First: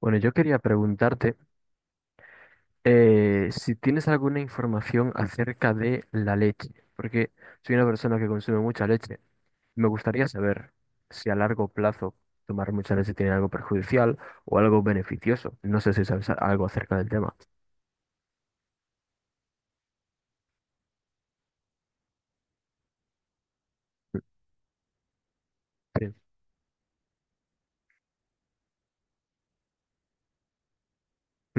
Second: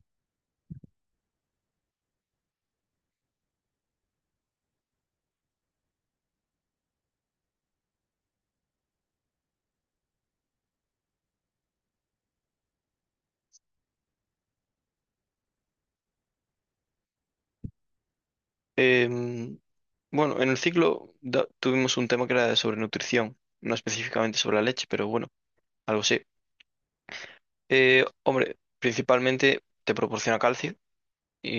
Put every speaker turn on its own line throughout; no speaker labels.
Bueno, yo quería preguntarte si tienes alguna información acerca de la leche, porque soy una persona que consume mucha leche. Me gustaría saber si a largo plazo tomar mucha leche tiene algo perjudicial o algo beneficioso. No sé si sabes algo acerca del tema.
Em, bueno, en el ciclo tuvimos un tema que era sobre nutrición, no
Mm,
específicamente sobre la leche, pero bueno, algo
Sí.
sí. Hombre, principalmente te proporciona calcio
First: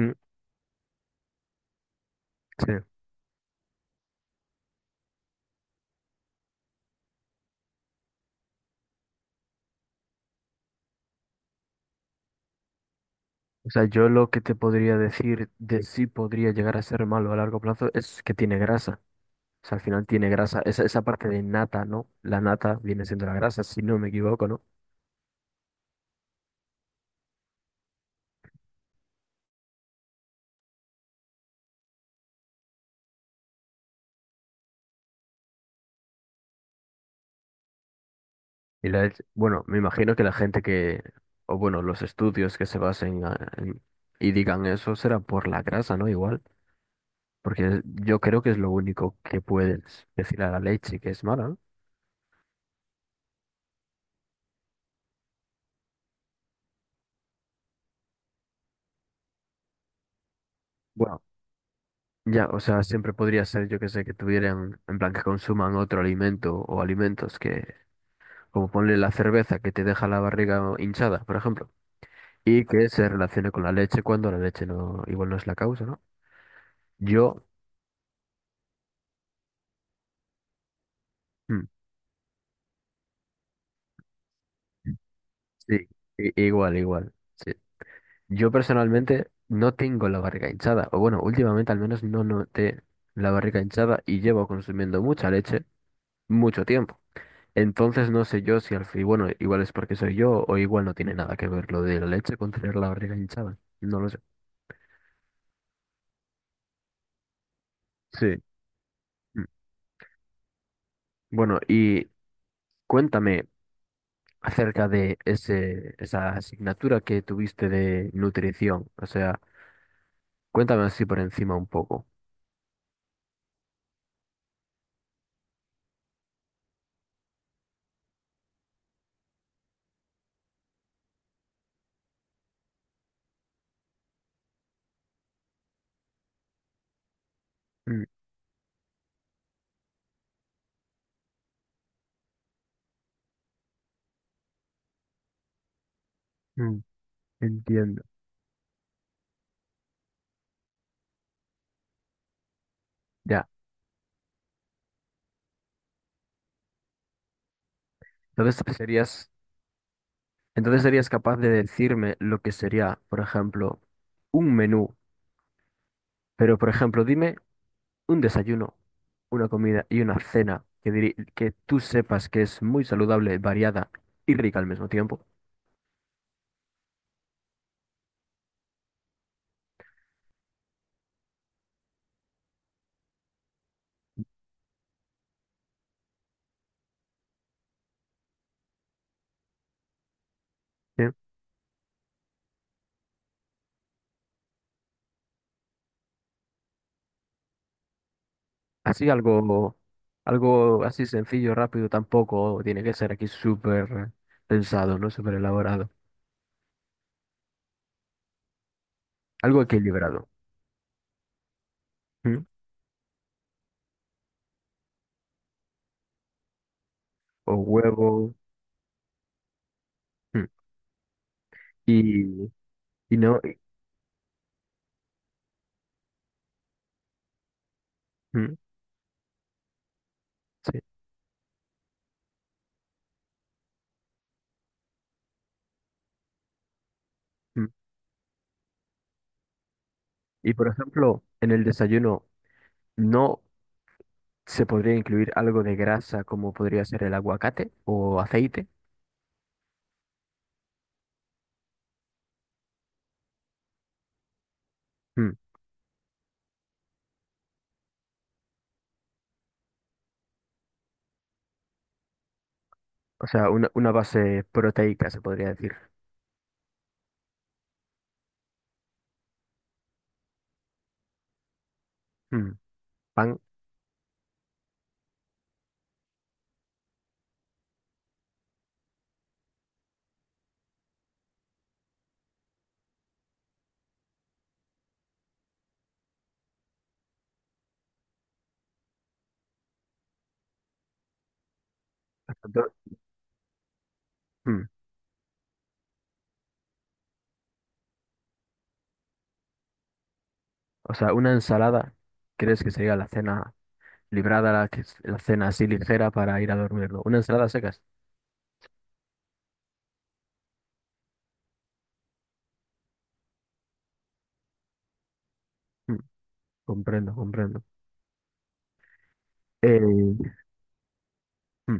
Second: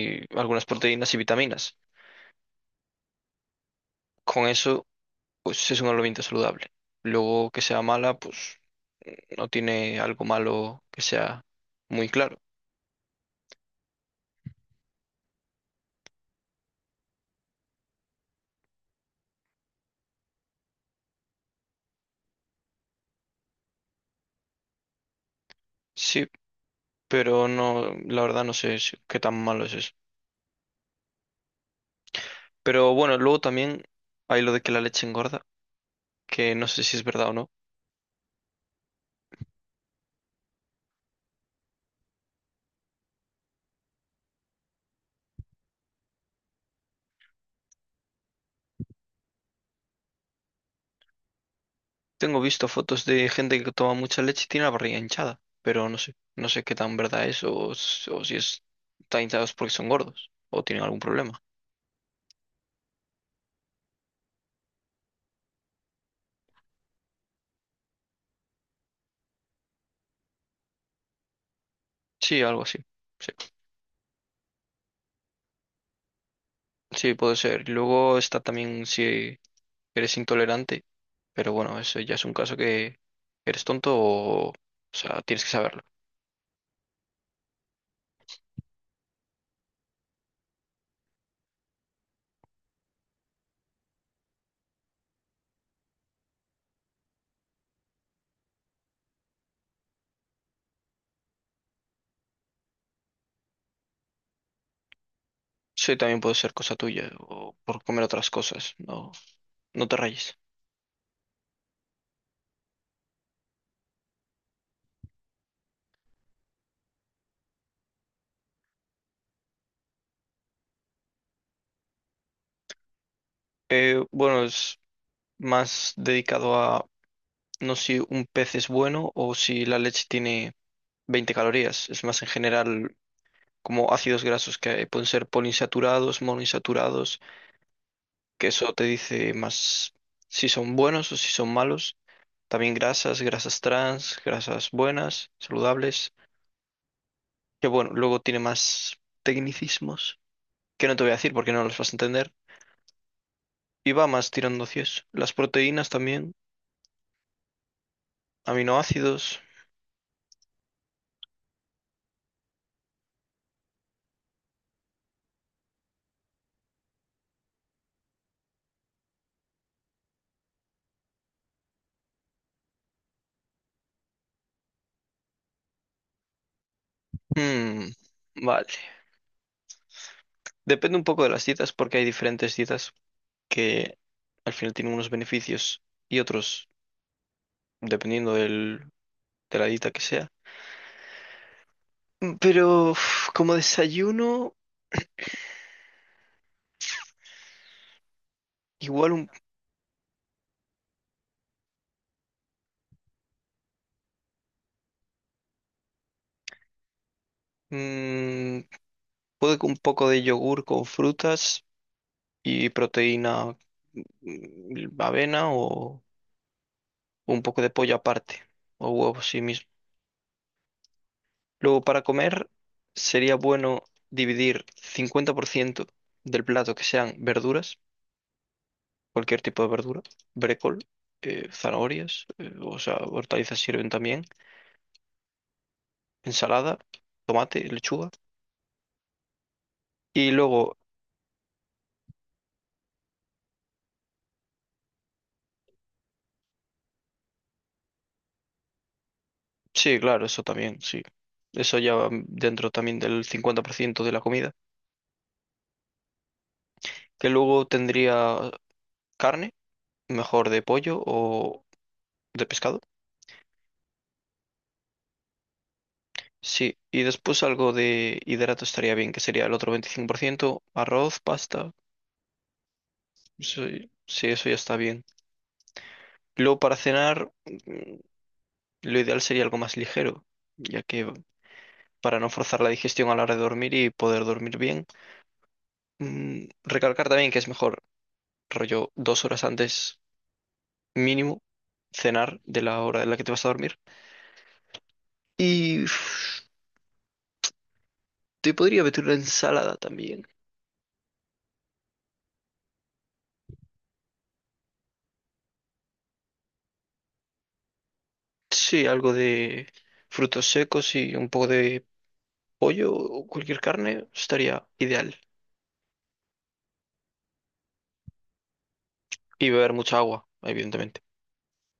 Mm,
algunas proteínas y vitaminas.
sí.
Con eso, pues es un alimento saludable. Luego que sea mala, pues no tiene algo malo que sea muy claro.
O sea, yo lo que te podría decir de si podría llegar a ser malo a largo plazo es que tiene grasa. O sea, al final tiene grasa. Esa parte de nata, ¿no? La nata viene siendo la grasa, si no me equivoco, ¿no?
Sí, pero no, la verdad no sé qué tan malo es eso. Pero bueno, luego también hay lo de que la leche engorda, que no sé si es verdad o no.
Y la, bueno, me imagino que la gente que, o bueno, los estudios que se basen y digan eso será por la grasa, ¿no? Igual, porque yo creo que es lo único que puedes decir a la leche que es mala, ¿no?
Tengo visto fotos de gente que toma mucha leche y tiene la barriga hinchada, pero no sé, no sé qué tan verdad es o, o si es, están hinchados porque son gordos o tienen algún
Bueno,
problema.
ya, o sea, siempre podría ser, yo que sé, que tuvieran, en plan, que consuman otro alimento o alimentos que, como ponle la cerveza que te deja la barriga hinchada, por ejemplo,
Sí, algo
y
así.
que se
Sí,
relacione con la leche cuando la leche no, igual no es la causa, ¿no?
sí, puede
Yo,
ser. Luego está también si eres intolerante, pero
mm,
bueno, eso ya es un caso que eres tonto o sea, tienes que saberlo.
sí, igual, igual. Sí. Yo personalmente no tengo la barriga hinchada, o bueno, últimamente al menos no noté la barriga hinchada y llevo consumiendo mucha leche mucho tiempo. Entonces no sé yo si al fin, bueno, igual es porque soy yo o igual no tiene nada que ver lo de la leche con tener la barriga hinchada. No lo sé.
Sí, también puede ser cosa tuya o por comer otras
Sí.
cosas, no,
Mm.
no te rayes.
Bueno, y cuéntame acerca de esa asignatura que tuviste de nutrición. O sea, cuéntame así por encima un poco.
Bueno, es más dedicado a no si un pez es bueno o si la leche tiene 20 calorías. Es más en general como ácidos grasos que pueden ser poliinsaturados, monoinsaturados,
Mm,
que eso te dice más si son buenos o si son malos. También grasas, grasas trans, grasas buenas, saludables.
mm,
Que bueno,
entiendo.
luego tiene más tecnicismos que no te voy a decir porque no los vas a entender.
Ya.
Y va más tirando hacia eso. Las proteínas también,
Entonces serías...
aminoácidos.
Entonces serías capaz de decirme lo que sería, por ejemplo, un menú, pero por ejemplo, dime un desayuno, una comida y una cena que, que tú sepas que es muy saludable, variada y rica al mismo tiempo.
Hmm, vale. Depende un poco de las dietas porque hay diferentes dietas que al final tiene unos beneficios y otros dependiendo de la dieta que sea.
¿Sí?
Pero uf, como desayuno,
Así
igual un,
algo, algo así sencillo, rápido, tampoco tiene que ser aquí súper pensado, ¿no? Súper elaborado.
mm, puede
Algo
que un poco de
equilibrado.
yogur con frutas
¿M?
y proteína, avena o un
O
poco de pollo aparte
huevo.
o huevos sí mismo.
¿M?
Luego para comer
Y, y
sería
no. y-
bueno dividir 50% del plato que sean verduras,
¿M?
cualquier tipo de verdura, brécol,
Sí,
zanahorias, o sea, hortalizas sirven también, ensalada, tomate,
¿m?
lechuga. Y
Y por
luego,
ejemplo, en el desayuno, no. ¿Se podría incluir algo de grasa como podría ser el aguacate o aceite?
sí, claro, eso también, sí. Eso ya va dentro también del 50% de la comida.
Mm.
Que luego tendría carne, mejor de pollo o de pescado.
O sea, una base proteica se podría decir.
Sí, y después algo de hidrato estaría bien, que sería el otro 25%, arroz, pasta.
Mm. Pan.
Eso- sí, eso ya está bien. Luego para cenar, mm, lo ideal sería algo más ligero, ya que para no forzar la digestión a la hora de dormir y poder dormir bien. Mm, recalcar también que es mejor, rollo, 2 horas antes mínimo, cenar de
do-
la hora en la que te vas a dormir.
mm,
Y uf, te podría meter una ensalada también.
O sea, una ensalada. ¿Crees que sería la cena librada, la, que la cena así ligera para ir a dormir, ¿no? Una ensalada a secas.
Sí, algo de frutos secos y un poco de pollo o cualquier carne estaría ideal.
Mm. Comprendo, comprendo.
Y beber mucha
Eh,
agua, evidentemente.
mm,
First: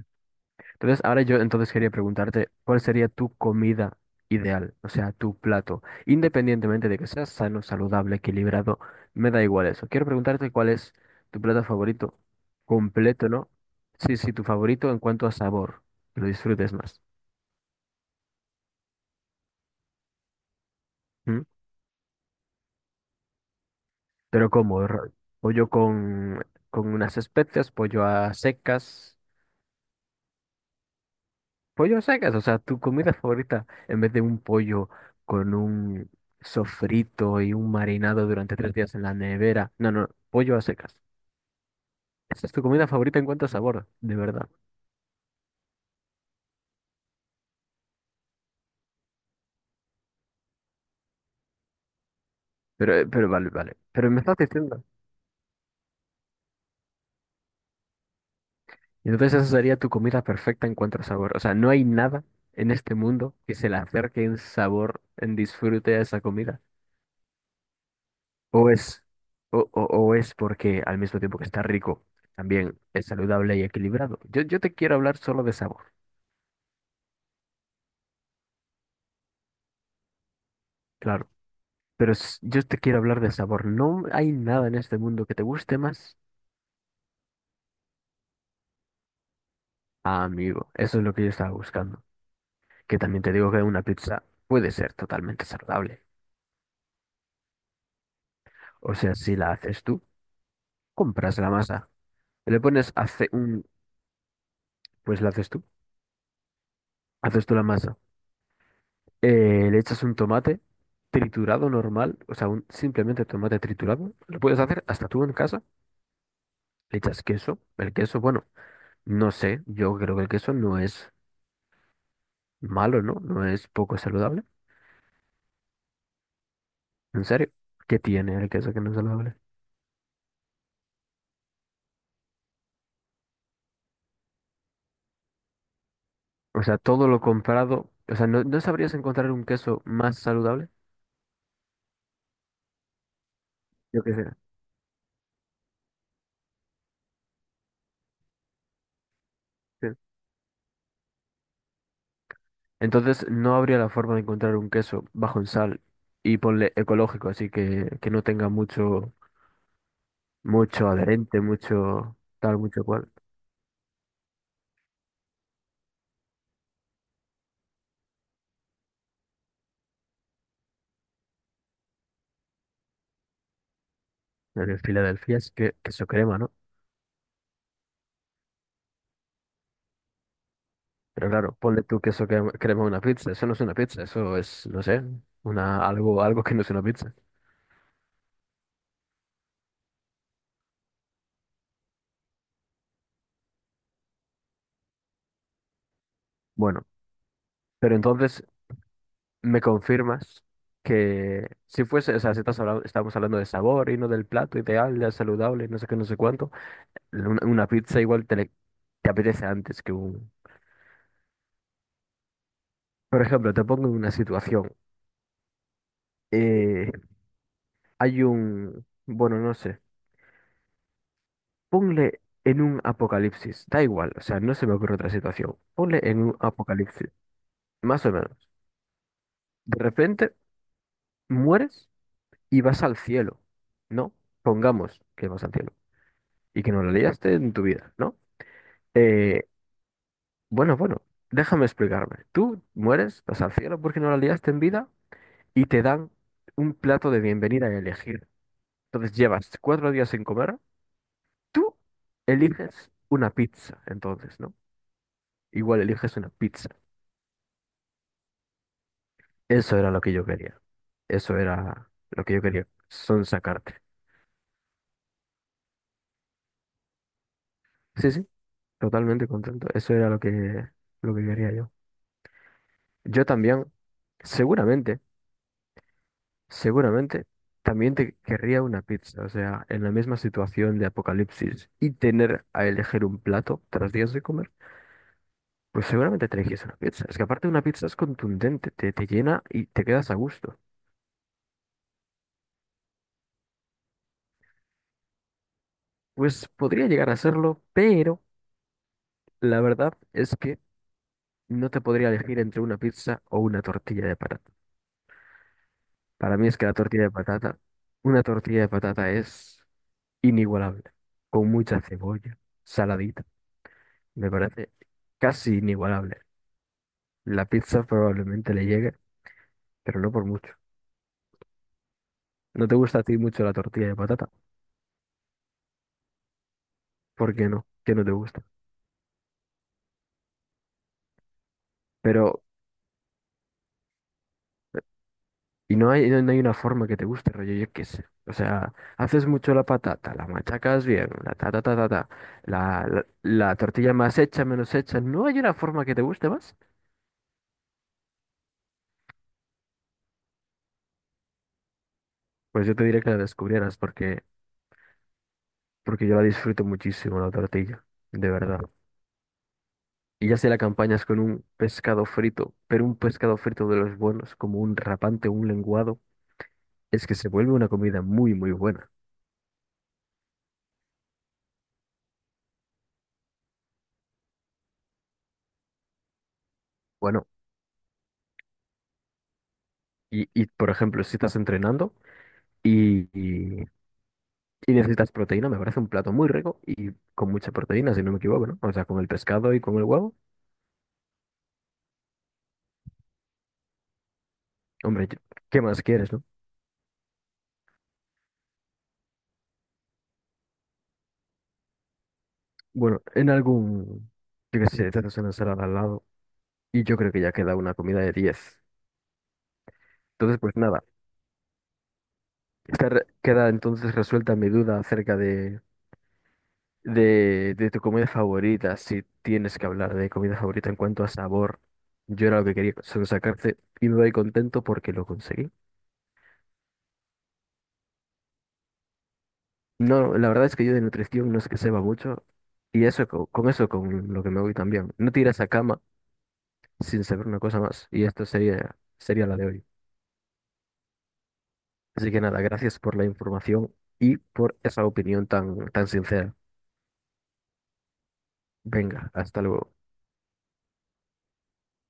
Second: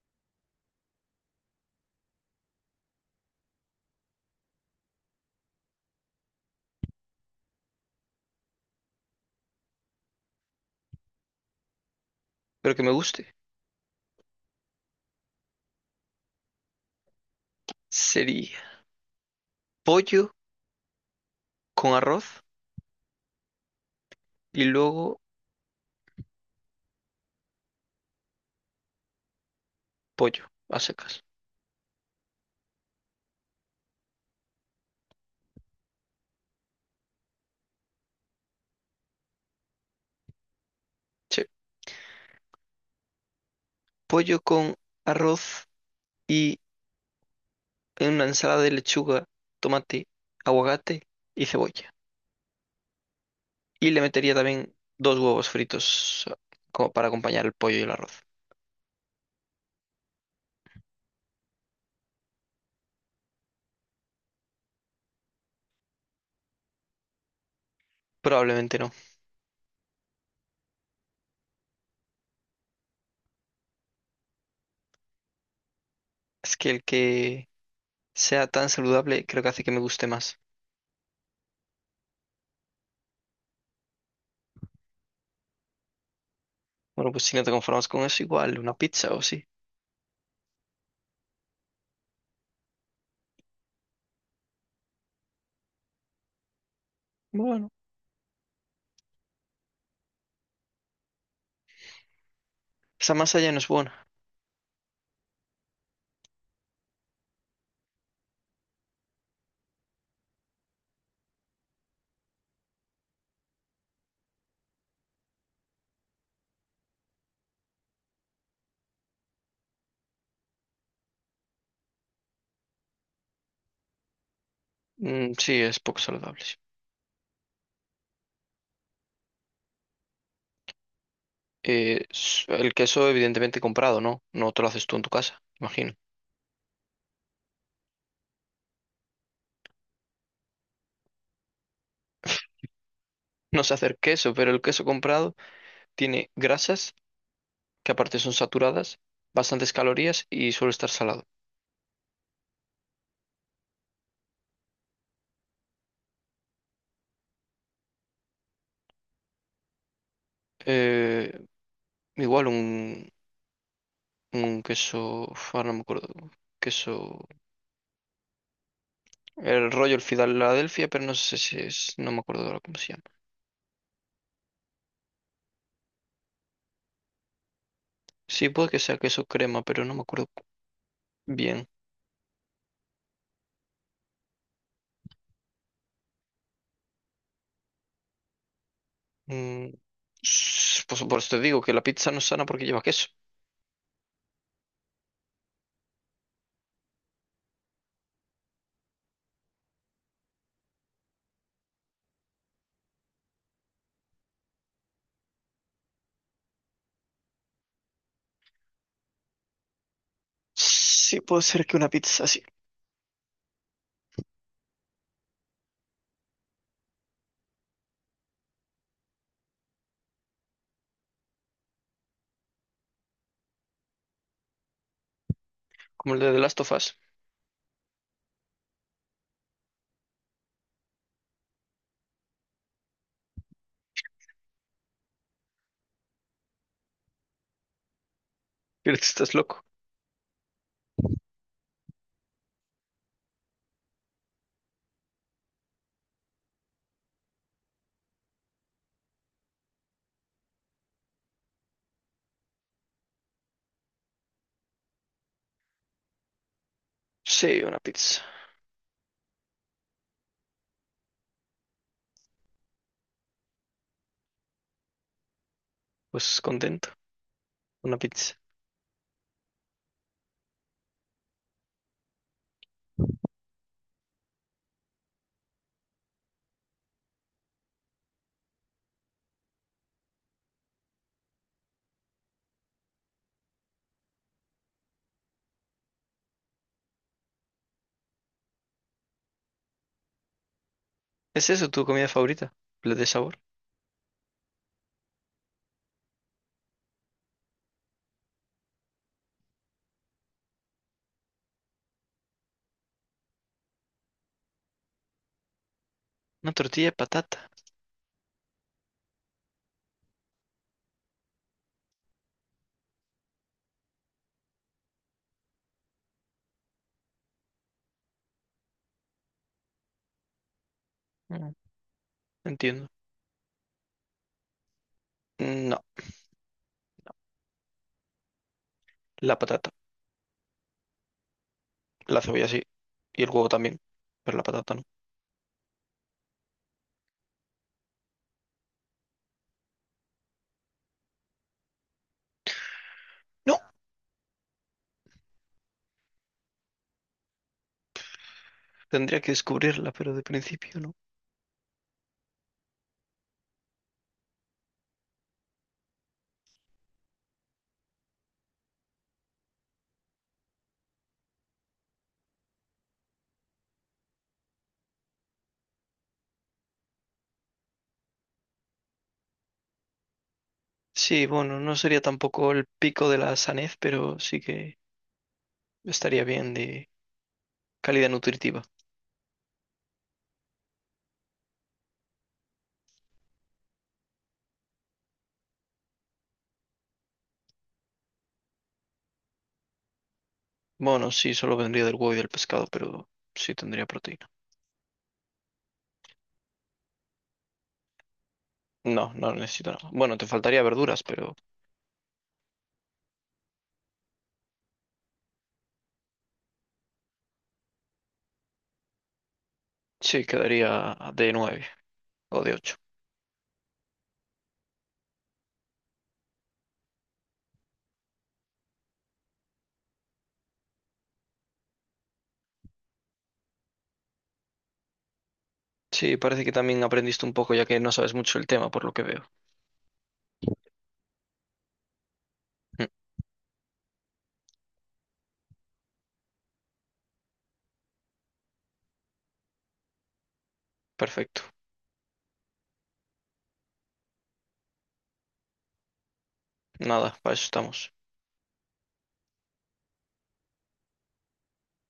Entonces, ahora yo entonces quería preguntarte, ¿cuál sería tu comida ideal? O sea, tu plato. Independientemente de que sea sano, saludable, equilibrado, me da igual eso. Quiero preguntarte cuál es tu plato favorito
Pero que me
completo,
guste
¿no? Sí, sí, tu favorito en cuanto a sabor, que lo disfrutes más.
sería pollo
¿Mm?
con arroz
Pero
y
¿cómo?
luego
Pollo con unas especias, pollo a secas.
pollo a secas.
Pollo a secas, o sea, tu comida favorita, en vez de un pollo con un sofrito y un marinado durante tres días en la nevera. No, no, pollo a secas.
Sí,
Esa es tu comida favorita en cuanto a sabor, de
pollo
verdad.
con arroz y una ensalada de lechuga, tomate, aguacate y cebolla.
Pero vale, vale.
Y le
Pero me
metería
estás
también
diciendo.
2 huevos fritos como para acompañar el pollo y el arroz.
Entonces esa sería tu comida perfecta en cuanto a sabor. O sea, no hay nada en este mundo que se le acerque en sabor, en disfrute a esa comida. O
Probablemente no.
es, o es porque al mismo tiempo que está rico, también es saludable y equilibrado. Yo te quiero hablar solo de sabor.
Es que el que sea tan saludable creo que hace que me guste más.
Claro. Pero yo te quiero hablar de sabor. No hay nada en este mundo que te guste más.
Bueno, pues si no te conformas con eso, igual una pizza o sí.
Ah, amigo, eso es lo que yo estaba buscando. Que también te digo que una pizza puede ser totalmente saludable.
Bueno,
O sea, si la haces tú, compras la masa. Le pones
esa
hace
masa ya no
un...
es buena.
Pues la haces tú. Haces tú la masa. Le echas un tomate triturado normal. O sea, un simplemente tomate triturado. Lo puedes hacer hasta tú en casa. Le echas queso. El queso, bueno, no sé. Yo creo que el queso no es malo, ¿no? No es poco saludable.
Mm, sí, es poco saludable, sí.
¿En serio? ¿Qué tiene el queso que no es saludable?
El queso evidentemente comprado, ¿no? No te lo haces tú en tu casa, imagino.
O sea, todo lo comprado, o sea, ¿no, no sabrías encontrar un queso más saludable?
No sé hacer
Yo qué sé.
queso, pero el queso comprado tiene grasas que aparte son saturadas, bastantes
Sí.
calorías y suele estar salado.
Entonces, no habría la forma de encontrar un queso bajo en sal y ponle ecológico, así que no tenga mucho, mucho
Eh,
adherente, mucho
igual
tal, mucho cual.
un, un queso, uf, ahora no me acuerdo, queso, el rollo, el Filadelfia, pero no sé si es, no me acuerdo ahora cómo se llama.
En el Filadelfia es que, queso crema, ¿no?
Sí, puede que sea queso crema, pero no me acuerdo
Pero claro,
bien.
ponle tú queso crema crema a una pizza, eso no es una pizza, eso es, no sé, una, algo, algo que no es una pizza.
Mm, pues por eso te digo que la pizza no es sana porque lleva queso.
Bueno, pero entonces me confirmas que si fuese, o sea, si estás hablando, estamos hablando de sabor y no del plato ideal, de saludable, no sé qué, no sé cuánto, una pizza igual te, te apetece antes que un...
Sí, puede ser que una pizza así,
Por ejemplo, te pongo en una situación. eh, hay un... Bueno, no sé. Ponle en un apocalipsis. Da igual, o sea, no se me ocurre otra situación. Ponle
como
en
el de
un
The Last of Us.
apocalipsis, más o menos. De repente mueres y vas al cielo, ¿no? Pongamos que vas al cielo y que no la liaste en tu vida, ¿no?
Pero tú estás
Eh,
loco.
Bueno, bueno, déjame explicarme. Tú mueres, vas al cielo porque no la liaste en vida y te dan un plato de bienvenida a elegir. Entonces llevas cuatro días sin comer, tú eliges una pizza, entonces, ¿no? Igual eliges una pizza.
Sí, una pizza.
Eso era lo que yo quería. Eso era lo que yo quería, sacarte.
Pues contento, una
Sí, sí,
pizza.
totalmente contento. Eso era lo que quería yo. Yo también. Seguramente Seguramente también te querría una pizza, o sea, en la misma situación de apocalipsis y tener a elegir un plato tras días de comer, pues seguramente te elegirías una pizza. Es que aparte una pizza es contundente, te llena y te quedas a gusto.
¿Es eso tu comida favorita? ¿La de sabor?
Pues podría llegar a serlo, pero la verdad es que no te podría elegir entre una pizza o una tortilla de patata. Para mí
Una
es que la
tortilla de
tortilla de
patata.
patata, una tortilla de patata es inigualable, con mucha cebolla, saladita, me parece casi inigualable. La pizza probablemente le llegue, pero no por mucho.
Mm,
No te
entiendo.
gusta a ti mucho la tortilla de patata.
No,
¿Por qué no? ¿Qué no te gusta?
la patata. La
Pero,
cebolla sí. Y el huevo también. Pero la patata no.
y no hay, no hay una forma que te guste, rollo, yo qué sé. O sea, haces mucho la patata, la machacas bien, la ta ta ta ta ta, la, la, la
No,
tortilla más hecha, menos hecha. ¿No hay una forma que te guste más?
tendría que descubrirla, pero de principio no.
Pues yo te diré que la descubrieras porque, porque yo la disfruto muchísimo, la tortilla, de verdad. Y ya si la acompañas con un pescado frito, pero un pescado frito de los buenos, como un rapante, un lenguado. Es que se vuelve una comida muy, muy buena.
Sí, bueno, no sería tampoco el pico de la sanez, pero sí que estaría bien de
Bueno,
calidad nutritiva.
por ejemplo, si estás entrenando y, y- y necesitas proteína, me parece un plato muy rico y con mucha proteína, si no me equivoco, ¿no? O sea, con el pescado y con el huevo.
Bueno, sí, solo vendría del huevo y del pescado, pero sí tendría proteína.
Hombre, yo- ¿Qué más quieres, no?
No, no necesito nada. Bueno, te faltaría verduras, pero
Bueno, en algún, yo qué sé, te haces una ensalada al lado y yo creo que ya queda una comida de 10.
sí
Entonces, pues nada,
quedaría de nueve o de ocho.
queda entonces resuelta mi duda acerca de. De tu comida favorita, si tienes que hablar de comida favorita en cuanto a sabor, yo era lo que quería sacarte y me voy contento porque lo conseguí.
Sí, parece que también aprendiste un poco ya que no sabes mucho el tema, por lo que veo.
No, la verdad es que yo de nutrición no sé que sepa mucho y
Mm,
eso con, eso con lo que me voy también. No te irás a cama sin saber una cosa más y esto sería, sería la de hoy.
perfecto.
Así que nada, gracias por la información y por esa opinión tan, tan sincera.
Nada, para eso estamos.
Venga, hasta luego.